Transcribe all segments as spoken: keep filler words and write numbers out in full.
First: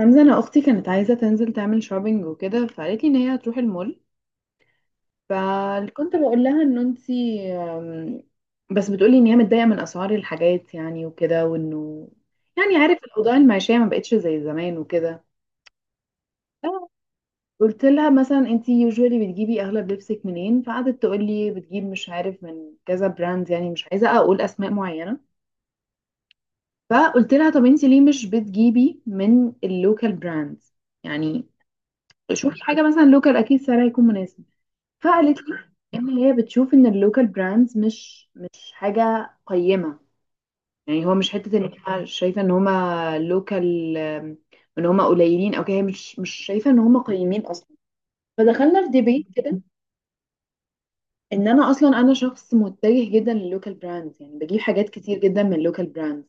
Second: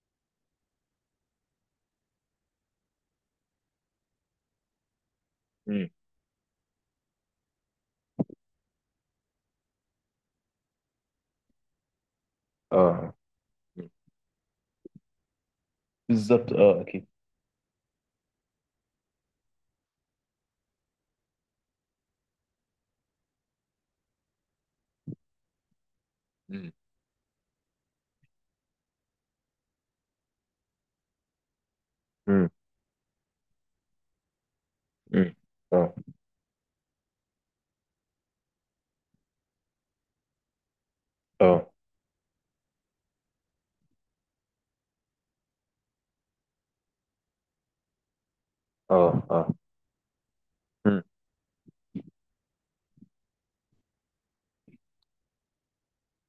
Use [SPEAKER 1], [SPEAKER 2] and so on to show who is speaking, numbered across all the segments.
[SPEAKER 1] حمزة، أنا أختي كانت عايزة تنزل تعمل شوبينج وكده، فقالت لي إن هي هتروح المول.
[SPEAKER 2] مم.
[SPEAKER 1] فكنت بقول لها إن أنتي أم، بس بتقولي إن هي متضايقة من أسعار الحاجات يعني وكده، وإنه يعني عارف
[SPEAKER 2] اه.
[SPEAKER 1] الأوضاع المعيشية ما
[SPEAKER 2] مم.
[SPEAKER 1] بقتش زي زمان وكده.
[SPEAKER 2] بالظبط، اه، اكيد.
[SPEAKER 1] قلت لها مثلا أنتي يوجوالي بتجيبي أغلب لبسك منين؟ فقعدت تقول لي بتجيب مش عارف من كذا براند، يعني مش عايزة أقول أسماء معينة.
[SPEAKER 2] مم.
[SPEAKER 1] فقلت لها طب أنتي ليه مش بتجيبي من اللوكال براندز؟ يعني
[SPEAKER 2] مم.
[SPEAKER 1] شوفي حاجة مثلا لوكال أكيد سعرها يكون مناسب.
[SPEAKER 2] مم.
[SPEAKER 1] فقالت لي
[SPEAKER 2] اه.
[SPEAKER 1] ان هي بتشوف ان اللوكال براندز مش مش حاجه قيمه، يعني هو مش حته
[SPEAKER 2] اه.
[SPEAKER 1] ان هي شايفه ان هما لوكال، ان هما قليلين او كده، هي مش مش شايفه ان هما قيمين اصلا. فدخلنا في
[SPEAKER 2] اه.
[SPEAKER 1] ديبيت
[SPEAKER 2] اه.
[SPEAKER 1] كده،
[SPEAKER 2] مم.
[SPEAKER 1] ان انا اصلا انا شخص متجه جدا للوكال براندز، يعني بجيب حاجات كتير جدا من اللوكال براندز.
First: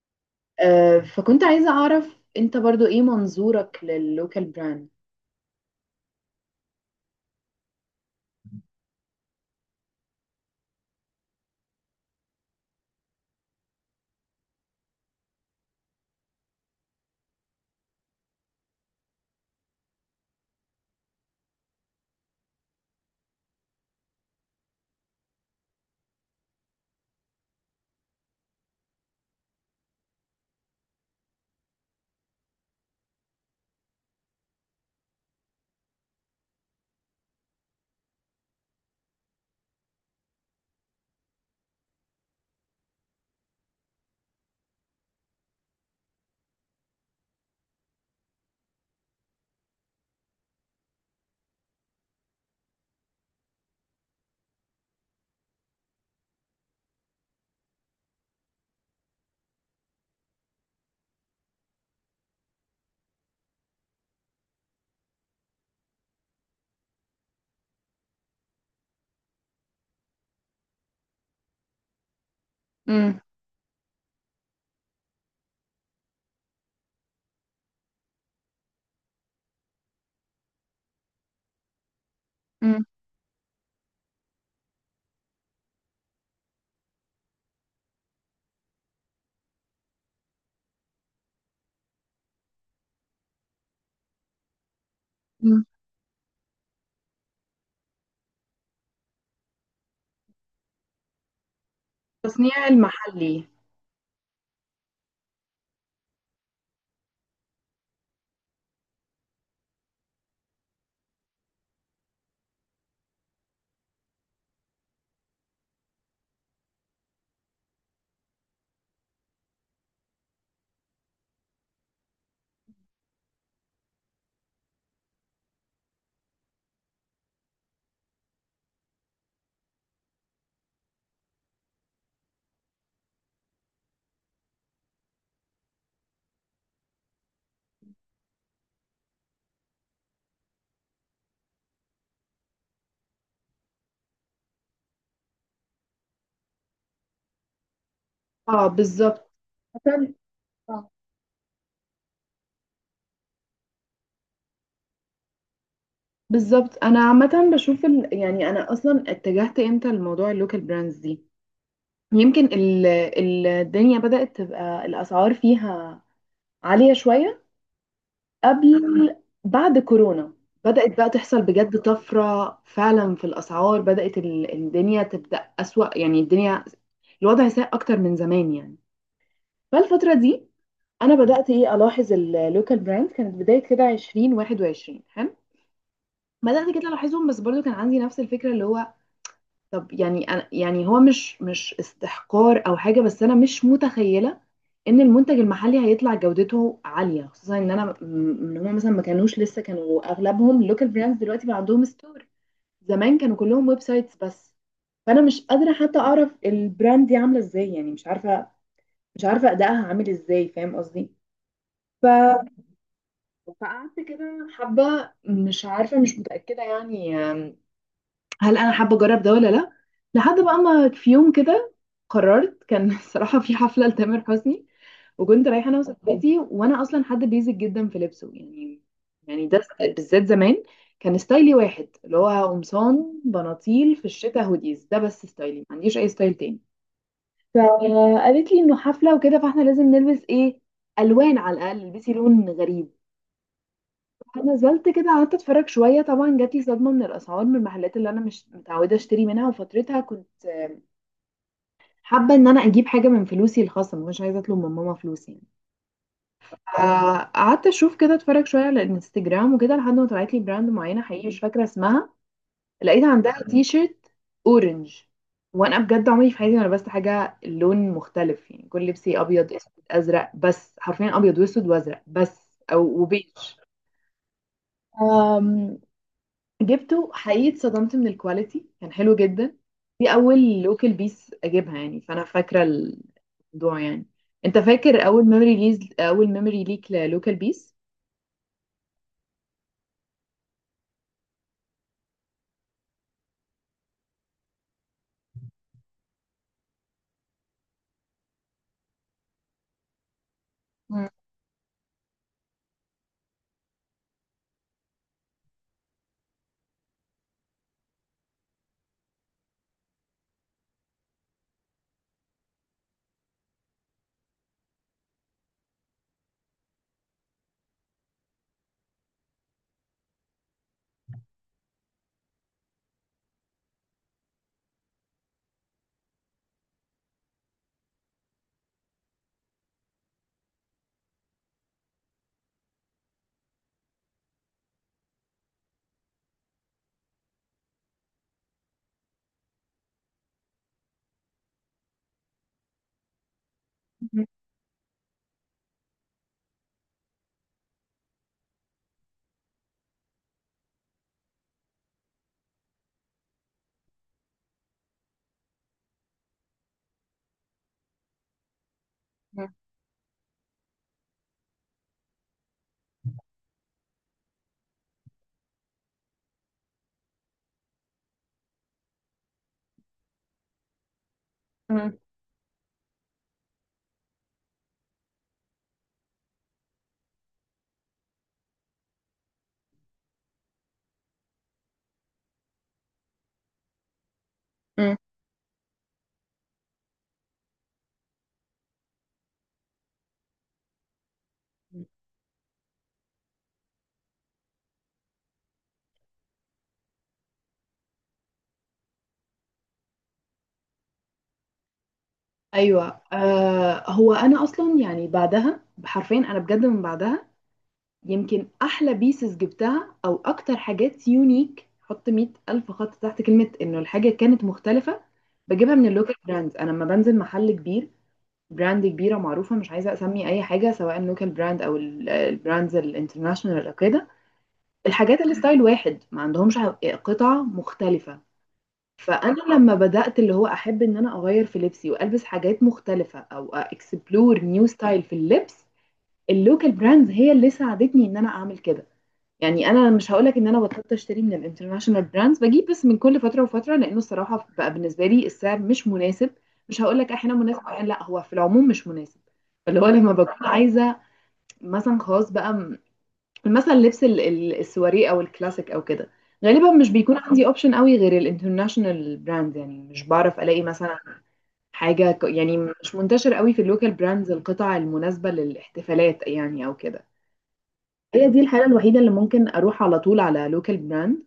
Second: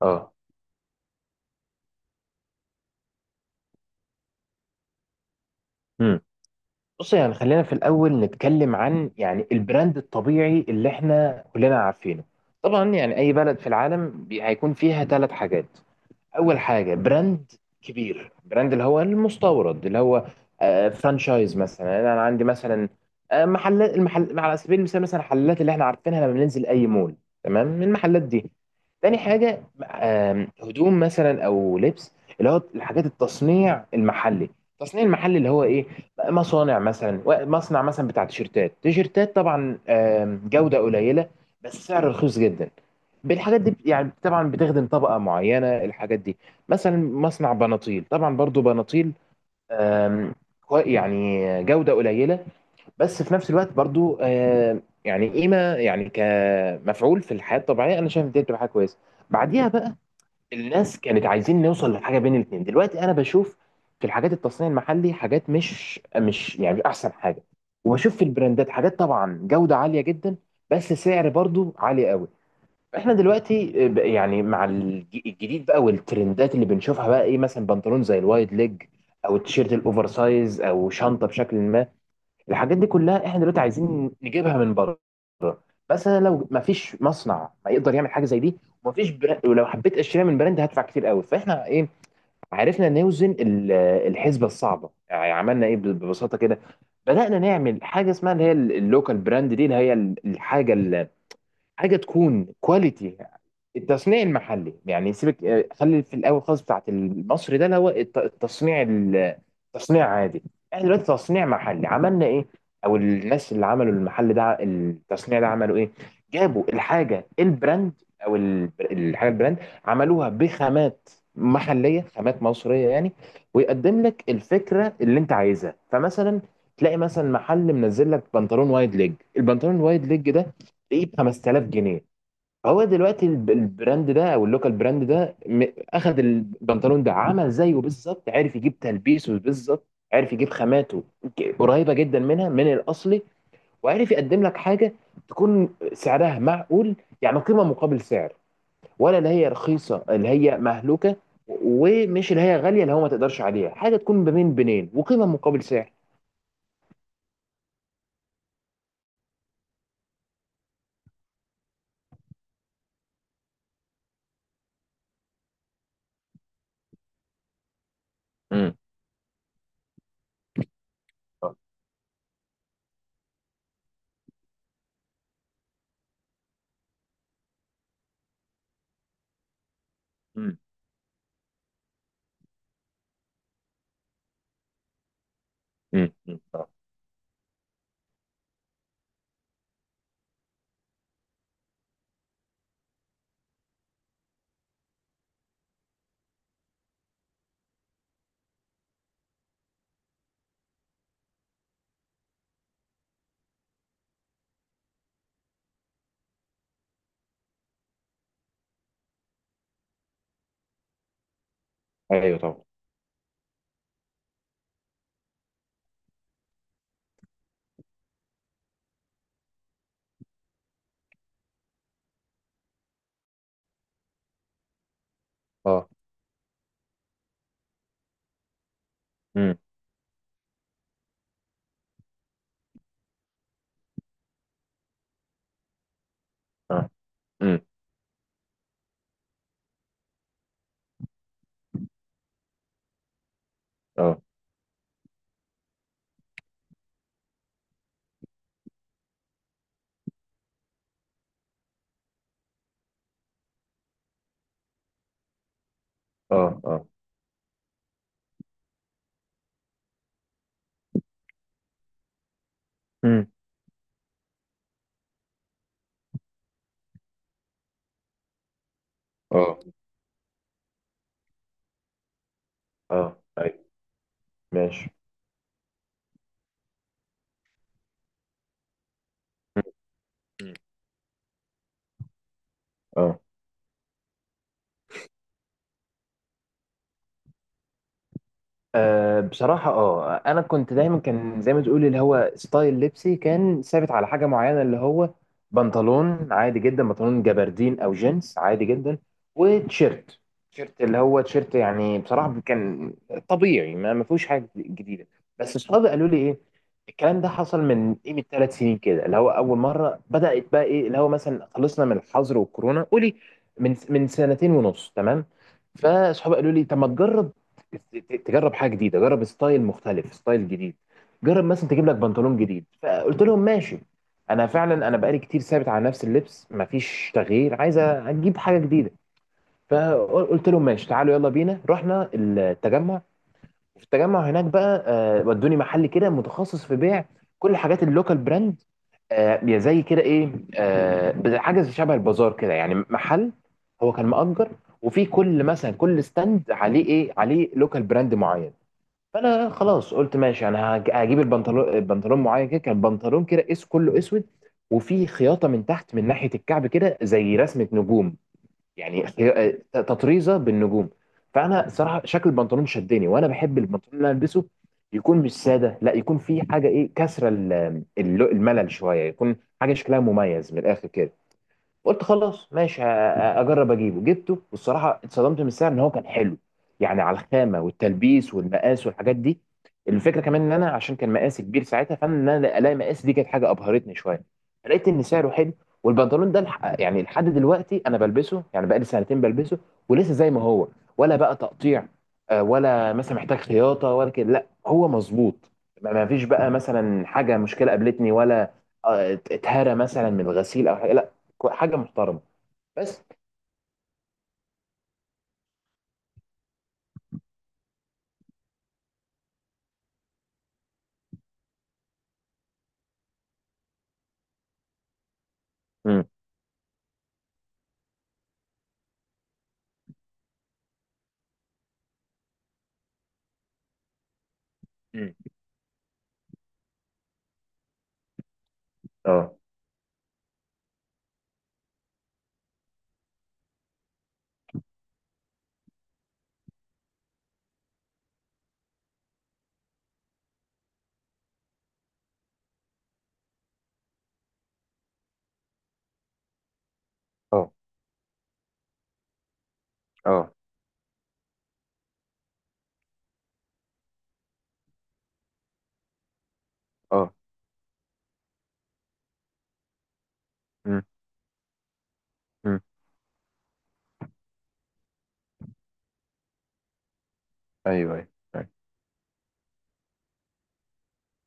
[SPEAKER 2] اه.
[SPEAKER 1] آه فكنت عايزه اعرف انت برضو ايه منظورك لللوكال براند؟
[SPEAKER 2] مم. بص، يعني خلينا في الاول نتكلم عن يعني البراند الطبيعي اللي احنا كلنا عارفينه. طبعا يعني اي بلد في العالم بي- هيكون فيها ثلاث حاجات. اول حاجه براند كبير، براند اللي هو المستورد، اللي هو آه، فرانشايز، مثلا انا عندي مثلا آه، محلات، المحل على سبيل المثال، مثلا الحلات اللي احنا عارفينها لما بننزل اي مول. تمام، من المحلات دي. تاني حاجه آم، هدوم مثلا او لبس، اللي هو الحاجات التصنيع المحلي، التصنيع المحلي اللي هو ايه؟ مصانع مثلا و- مصنع مثلا بتاع تيشيرتات، تيشيرتات طبعا آم، جوده قليله بس سعر رخيص جدا. بالحاجات دي بت- يعني طبعا بتخدم طبقة معينة الحاجات دي. مثلا مصنع بناطيل، طبعا برضو بناطيل آم، كو- يعني جودة قليلة بس في نفس الوقت برضو آم، يعني قيمة، يعني كمفعول في الحياة الطبيعية أنا شايف دي بتبقى حاجة كويسة. بعديها بقى الناس كانت عايزين نوصل لحاجة بين الاتنين. دلوقتي أنا بشوف في الحاجات التصنيع المحلي حاجات مش مش يعني مش أحسن حاجة، وبشوف في البراندات حاجات طبعا جودة عالية جدا، بس سعر برضو عالي قوي. احنا
[SPEAKER 1] امم.
[SPEAKER 2] دلوقتي ب- يعني مع الج- الجديد بقى والترندات اللي بنشوفها، بقى ايه؟ مثلا بنطلون زي الوايد ليج، او التيشيرت الاوفر سايز، او شنطه بشكل ما. الحاجات
[SPEAKER 1] امم.
[SPEAKER 2] دي كلها احنا دلوقتي عايزين نجيبها من بره. مثلا لو ما فيش مصنع ما يقدر يعمل حاجه زي دي، وما فيش براند، ولو حبيت اشتريها من براند هدفع كتير قوي، فاحنا ايه، عرفنا نوزن ال- الحسبه الصعبه. يعني عملنا ايه ببساطه كده؟ بدأنا نعمل حاجه اسمها اللي هي اللوكال براند دي، اللي هي الحاجه، حاجه تكون
[SPEAKER 1] التصنيع
[SPEAKER 2] كواليتي،
[SPEAKER 1] المحلي.
[SPEAKER 2] التصنيع المحلي. يعني سيبك آه، خلي في الاول خالص بتاعت المصري ده، اللي هو الت- التصنيع ال- التصنيع عادي. احنا دلوقتي تصنيع محلي عملنا ايه؟ او الناس اللي عملوا المحل ده، التصنيع ده، عملوا ايه؟ جابوا الحاجه البراند، او ال- الحاجه البراند، عملوها بخامات محليه، خامات مصريه يعني، ويقدم لك الفكره اللي انت عايزها. فمثلا تلاقي مثلا محل منزل لك بنطلون وايد ليج، البنطلون الوايد ليج ده ايه؟ ب خمسة آلاف جنيه. هو دلوقتي الب- البراند ده، او اللوكال براند ده، م- اخد البنطلون ده، عمل زيه بالظبط، عرف يجيب تلبيسه بالظبط، عرف يجيب خاماته ك- قريبه جدا منها من الاصلي، وعرف يقدم لك حاجه تكون سعرها معقول، يعني قيمه مقابل سعر.
[SPEAKER 1] اه
[SPEAKER 2] ولا
[SPEAKER 1] بالظبط.
[SPEAKER 2] اللي هي رخيصه
[SPEAKER 1] مثلا.
[SPEAKER 2] اللي هي مهلوكه، ومش اللي هي غاليه اللي هو ما تقدرش عليها. حاجه تكون بين بينين، وقيمه مقابل سعر.
[SPEAKER 1] بالظبط، انا عامه بشوف ال... يعني انا اصلا اتجهت امتى لموضوع اللوكال براندز دي؟ يمكن ال... ال- الدنيا بدات تبقى الاسعار فيها عاليه شويه،
[SPEAKER 2] امم.
[SPEAKER 1] قبل بعد كورونا بدات بقى تحصل بجد طفره فعلا في الاسعار، بدات ال... الدنيا تبدا اسوأ، يعني الدنيا، الوضع سيء اكتر من زمان يعني. فالفتره دي
[SPEAKER 2] امم.
[SPEAKER 1] انا بدات ايه الاحظ اللوكال براندز، كانت بدايه كده عشرين واحد وعشرين، حلو،
[SPEAKER 2] امم.
[SPEAKER 1] بدات كده الاحظهم، بس برضو كان عندي نفس الفكره، اللي هو طب يعني أنا، يعني هو مش مش استحقار او حاجه، بس انا مش متخيله ان المنتج المحلي هيطلع جودته عاليه، خصوصا ان انا م- ان هم مثلا ما كانوش لسه، كانوا اغلبهم لوكال براندز دلوقتي بقى عندهم ستور، زمان كانوا كلهم ويب سايتس بس. فانا مش قادره حتى اعرف البراند دي عامله ازاي، يعني مش عارفه مش عارفه ادائها عامل ازاي، فاهم قصدي؟ ف...
[SPEAKER 2] ايوه، طبعا.
[SPEAKER 1] فقعدت كده حبه مش عارفه مش متاكده، يعني هل انا حابه اجرب ده ولا لا، لحد بقى ما في يوم كده قررت، كان الصراحه في حفله لتامر حسني، وكنت رايحه انا
[SPEAKER 2] اه.
[SPEAKER 1] وصاحبتي، وانا اصلا حد بيزك جدا في لبسه يعني. يعني
[SPEAKER 2] امم.
[SPEAKER 1] ده بالذات زمان كان ستايلي واحد، اللي هو قمصان بناطيل، في الشتاء هوديز ده بس، ستايلي ما عنديش اي ستايل تاني.
[SPEAKER 2] اه.
[SPEAKER 1] فقالت لي انه حفله وكده، فاحنا لازم نلبس ايه، الوان، على الاقل البسي لون غريب.
[SPEAKER 2] امم.
[SPEAKER 1] فنزلت كده قعدت اتفرج شويه، طبعا جات لي صدمه من الاسعار من المحلات اللي انا مش متعوده اشتري منها، وفترتها كنت آه، حابه ان انا اجيب حاجه من فلوسي الخاصه، مش عايزه اطلب من ماما فلوس يعني.
[SPEAKER 2] اه. اه.
[SPEAKER 1] آه، قعدت اشوف كده اتفرج شويه على الانستجرام وكده، لحد ما طلعت لي براند معينه، حقيقي مش فاكره اسمها، لقيت
[SPEAKER 2] امم.
[SPEAKER 1] عندها تي شيرت اورنج. وانا بجد عمري في حياتي ما لبست حاجه لون مختلف، يعني كل لبسي ابيض
[SPEAKER 2] اه.
[SPEAKER 1] اسود ازرق بس، حرفيا ابيض واسود وازرق بس او
[SPEAKER 2] اه.
[SPEAKER 1] وبيج.
[SPEAKER 2] ايوه، ماشي.
[SPEAKER 1] جبته، حقيقي اتصدمت من الكواليتي، كان حلو جدا. دي
[SPEAKER 2] امم.
[SPEAKER 1] اول لوكال بيس اجيبها، يعني فانا فاكره
[SPEAKER 2] اه.
[SPEAKER 1] الموضوع يعني. انت فاكر اول ميموري ليز اول ميموري ليك للوكال بيس؟
[SPEAKER 2] أه، بصراحة، اه، انا كنت دايما كان زي ما تقول، اللي هو ستايل لبسي كان ثابت على حاجة معينة، اللي هو بنطلون عادي جدا، بنطلون جبردين او جينز عادي جدا، وتيشيرت، تيشيرت، اللي
[SPEAKER 1] مم.
[SPEAKER 2] هو تيشيرت يعني. بصراحة كان طبيعي، ما ما فيهوش حاجة جديدة. بس اصحابي قالوا لي ايه، الكلام ده حصل من ايه، من ثلاث سنين كده، اللي هو اول مرة بدأت بقى ايه، اللي هو مثلا خلصنا من الحظر والكورونا، قولي من من سنتين ونص، تمام. فاصحابي قالوا لي طب ما تجرب، ت- تجرب حاجه جديده، جرب ستايل مختلف، ستايل جديد، جرب مثلا تجيب لك بنطلون جديد. فقلت لهم ماشي، انا فعلا انا بقالي كتير ثابت على نفس اللبس، مفيش تغيير، عايز اجيب حاجه جديده. فقلت لهم ماشي، تعالوا يلا بينا. رحنا التجمع، وفي التجمع هناك بقى آه، ودوني محل كده متخصص في بيع كل حاجات اللوكال براند، آه، زي كده ايه، آه، حاجه زي شبه البازار كده، يعني محل، هو كان
[SPEAKER 1] مم.
[SPEAKER 2] مأجر، وفي كل، مثلا كل ستاند عليه ايه، عليه لوكال براند معين. فانا خلاص قلت ماشي، انا هج- هجيب البنطلون البنطلون معين كده. كان بنطلون كده اس كله اسود، وفي خياطه من تحت من ناحيه الكعب كده زي رسمه نجوم، يعني خي- آه، تطريزه بالنجوم. فانا صراحه شكل البنطلون شدني، وانا بحب البنطلون اللي أنا البسه يكون مش ساده، لا يكون فيه حاجه، ايه، كسره ال- الل- الملل شويه، يكون حاجه شكلها مميز من الاخر كده.
[SPEAKER 1] مم.
[SPEAKER 2] قلت خلاص ماشي، ه- اجرب اجيبه. جبته، والصراحه اتصدمت من السعر، ان هو كان حلو، يعني على الخامه والتلبيس والمقاس والحاجات دي. الفكره كمان ان انا، عشان كان مقاسي كبير ساعتها، فان انا الاقي مقاس دي كانت حاجه ابهرتني شويه. لقيت
[SPEAKER 1] مم.
[SPEAKER 2] ان سعره حلو. والبنطلون ده الح- يعني لحد دلوقتي انا بلبسه، يعني بقالي سنتين بلبسه، ولسه زي ما هو، ولا بقى تقطيع، آه، ولا مثلا محتاج خياطه، ولا كده، لا هو مظبوط، ما ما فيش بقى مثلا حاجه، مشكله قابلتني، ولا آه، اتهرى مثلا من الغسيل او حاجه، كو- حاجه محترمه.
[SPEAKER 1] ايوه.
[SPEAKER 2] بس.
[SPEAKER 1] آه، هو انا اصلا يعني بعدها حرفيا، انا بجد من بعدها يمكن احلى بيسز جبتها او اكتر حاجات يونيك، حط مئة الف خط تحت كلمه انه الحاجه كانت مختلفه، بجيبها من
[SPEAKER 2] مم.
[SPEAKER 1] اللوكال براندز. انا لما بنزل محل كبير، براند كبيرة معروفة، مش عايزة أسمي أي حاجة سواء لوكال براند أو ال- البراندز الانترناشونال أو كده،
[SPEAKER 2] مم.
[SPEAKER 1] الحاجات الستايل واحد، ما عندهمش ح- قطع مختلفة.
[SPEAKER 2] اه.
[SPEAKER 1] فأنا لما بدأت اللي هو أحب إن أنا أغير في لبسي وألبس حاجات مختلفة أو أكسبلور نيو ستايل في اللبس، اللوكال براندز هي اللي ساعدتني إن أنا أعمل كده. يعني انا مش هقولك ان انا بطلت اشتري من الانترناشونال براندز، بجيب بس من كل فتره وفتره، لانه الصراحه بقى بالنسبه لي السعر مش مناسب، مش هقولك احيانا
[SPEAKER 2] اه.
[SPEAKER 1] مناسب احيانا لا، هو في العموم مش مناسب. اللي هو لما
[SPEAKER 2] اه.
[SPEAKER 1] بكون عايزه مثلا خلاص بقى م- مثلا لبس ال- ال- السواري او الكلاسيك او كده، غالبا مش
[SPEAKER 2] اه.
[SPEAKER 1] بيكون عندي اوبشن قوي غير الانترناشونال براندز، يعني مش بعرف الاقي
[SPEAKER 2] مم.
[SPEAKER 1] مثلا حاجه ك- يعني
[SPEAKER 2] مم.
[SPEAKER 1] مش منتشر قوي في اللوكال براندز القطع المناسبه للاحتفالات يعني او كده.
[SPEAKER 2] ايوه، ايوه.
[SPEAKER 1] هي دي
[SPEAKER 2] أيوة.
[SPEAKER 1] الحالة الوحيدة اللي ممكن أروح على طول على لوكال براند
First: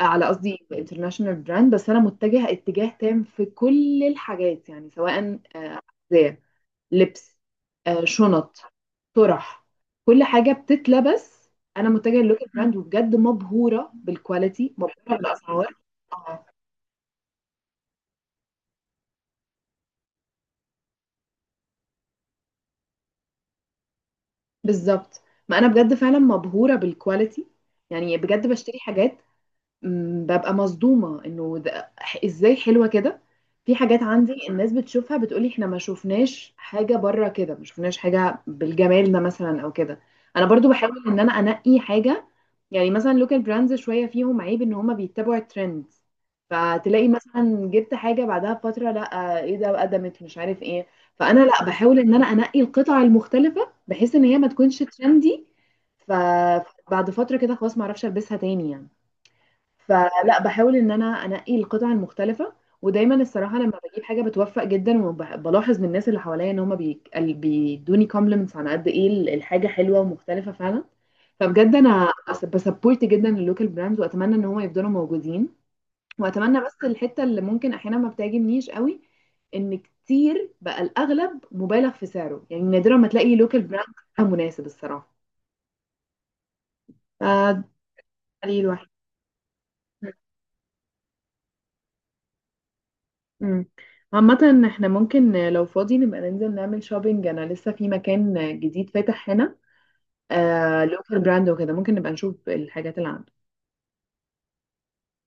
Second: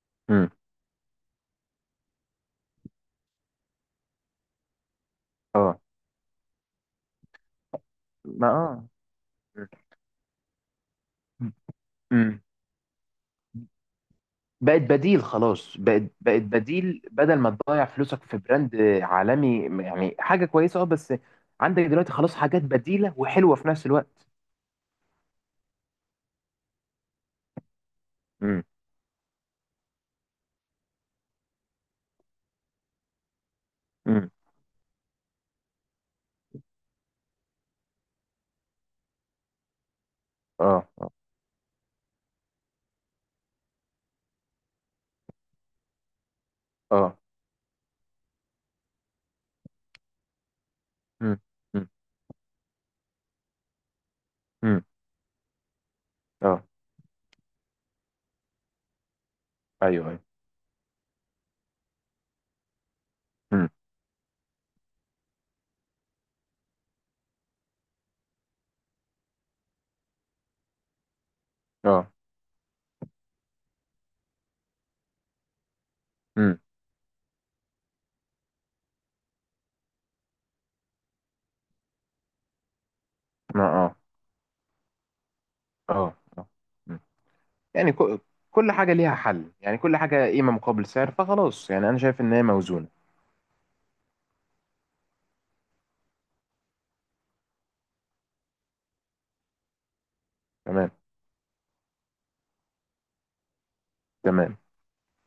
[SPEAKER 1] على
[SPEAKER 2] مم.
[SPEAKER 1] قصدي انترناشونال براند، بس أنا متجهة اتجاه تام في كل الحاجات، يعني سواء
[SPEAKER 2] اه.
[SPEAKER 1] زي لبس، آه،
[SPEAKER 2] ما،
[SPEAKER 1] شنط،
[SPEAKER 2] اه.
[SPEAKER 1] طرح، كل حاجة بتتلبس،
[SPEAKER 2] مم.
[SPEAKER 1] أنا متجهة
[SPEAKER 2] مم.
[SPEAKER 1] للوكال براند وبجد مبهورة بالكواليتي،
[SPEAKER 2] بقت
[SPEAKER 1] مبهورة
[SPEAKER 2] بديل،
[SPEAKER 1] بالأسعار.
[SPEAKER 2] خلاص بقت بقت
[SPEAKER 1] آه،
[SPEAKER 2] بديل، بدل ما تضيع فلوسك في براند عالمي، يعني حاجه كويسه، اه. بس عندك دلوقتي خلاص حاجات بديله وحلوه في نفس الوقت.
[SPEAKER 1] بالظبط. ما أنا بجد فعلا مبهورة بالكواليتي، يعني بجد
[SPEAKER 2] مم.
[SPEAKER 1] بشتري حاجات، مم، ببقى صدومة انه ده- ازاي حلوة كده. في حاجات
[SPEAKER 2] مم.
[SPEAKER 1] عندي الناس بتشوفها بتقولي احنا ما شفناش حاجة بره كده، ما شفناش حاجة بالجمال ده مثلا او كده. انا برضو
[SPEAKER 2] اه.
[SPEAKER 1] بحاول
[SPEAKER 2] اه.
[SPEAKER 1] ان انا انقي حاجة، يعني مثلا لوكال براندز شوية فيهم عيب ان هما بيتبعوا الترند، فتلاقي
[SPEAKER 2] اه.
[SPEAKER 1] مثلا جبت حاجة بعدها بفترة، لا ايه ده قدمت مش عارف ايه. فانا
[SPEAKER 2] مم.
[SPEAKER 1] لا
[SPEAKER 2] مم.
[SPEAKER 1] بحاول ان انا انقي القطع المختلفة بحيث ان هي ما تكونش
[SPEAKER 2] مم.
[SPEAKER 1] ترندي،
[SPEAKER 2] اه.
[SPEAKER 1] فبعد فترة كده خلاص ما اعرفش البسها تاني يعني.
[SPEAKER 2] ايوه، ايوه.
[SPEAKER 1] فلأ باحاول إن أنا أنقّي القطع المختلفة، ودايمًا الصراحة
[SPEAKER 2] مم.
[SPEAKER 1] لمّا باجيب حاجة باتوفّق جدًا، وب بالاحظ من الناس اللي حواليّا إن هُم بيك ال بيدّوني compliments عن قد إيه ال الحاجة حلوة ومختلفة فعلًا. فبجد
[SPEAKER 2] اه.
[SPEAKER 1] أنا أس بasupport جدًا الlocal brands، وأتمنى إن هُم يفضلوا موجودين، وأتمنى
[SPEAKER 2] مم.
[SPEAKER 1] بس الحتّة اللي ممكن أحيانًا ما بتعجبنيش أوي، إن كتير بقى الأغلب مُبالغ في سعره، يعني نادرًا ما تلاقي local
[SPEAKER 2] ما، اه.
[SPEAKER 1] brand مناسب الصراحة،
[SPEAKER 2] اه. آه. مم.
[SPEAKER 1] ف
[SPEAKER 2] يعني كو-
[SPEAKER 1] ده
[SPEAKER 2] كل
[SPEAKER 1] الواحد.
[SPEAKER 2] حاجة ليها حل، يعني كل حاجة قيمة مقابل سعر، فخلاص يعني أنا شايف إن هي موزونة.
[SPEAKER 1] امم. عامة احنا ممكن لو فاضي نبقى ننزل نعمل شوبينج، انا لسه في مكان جديد فاتح هنا آه
[SPEAKER 2] تمام،
[SPEAKER 1] لوكال براند وكده، ممكن نبقى نشوف الحاجات اللي عنده.
[SPEAKER 2] تمام.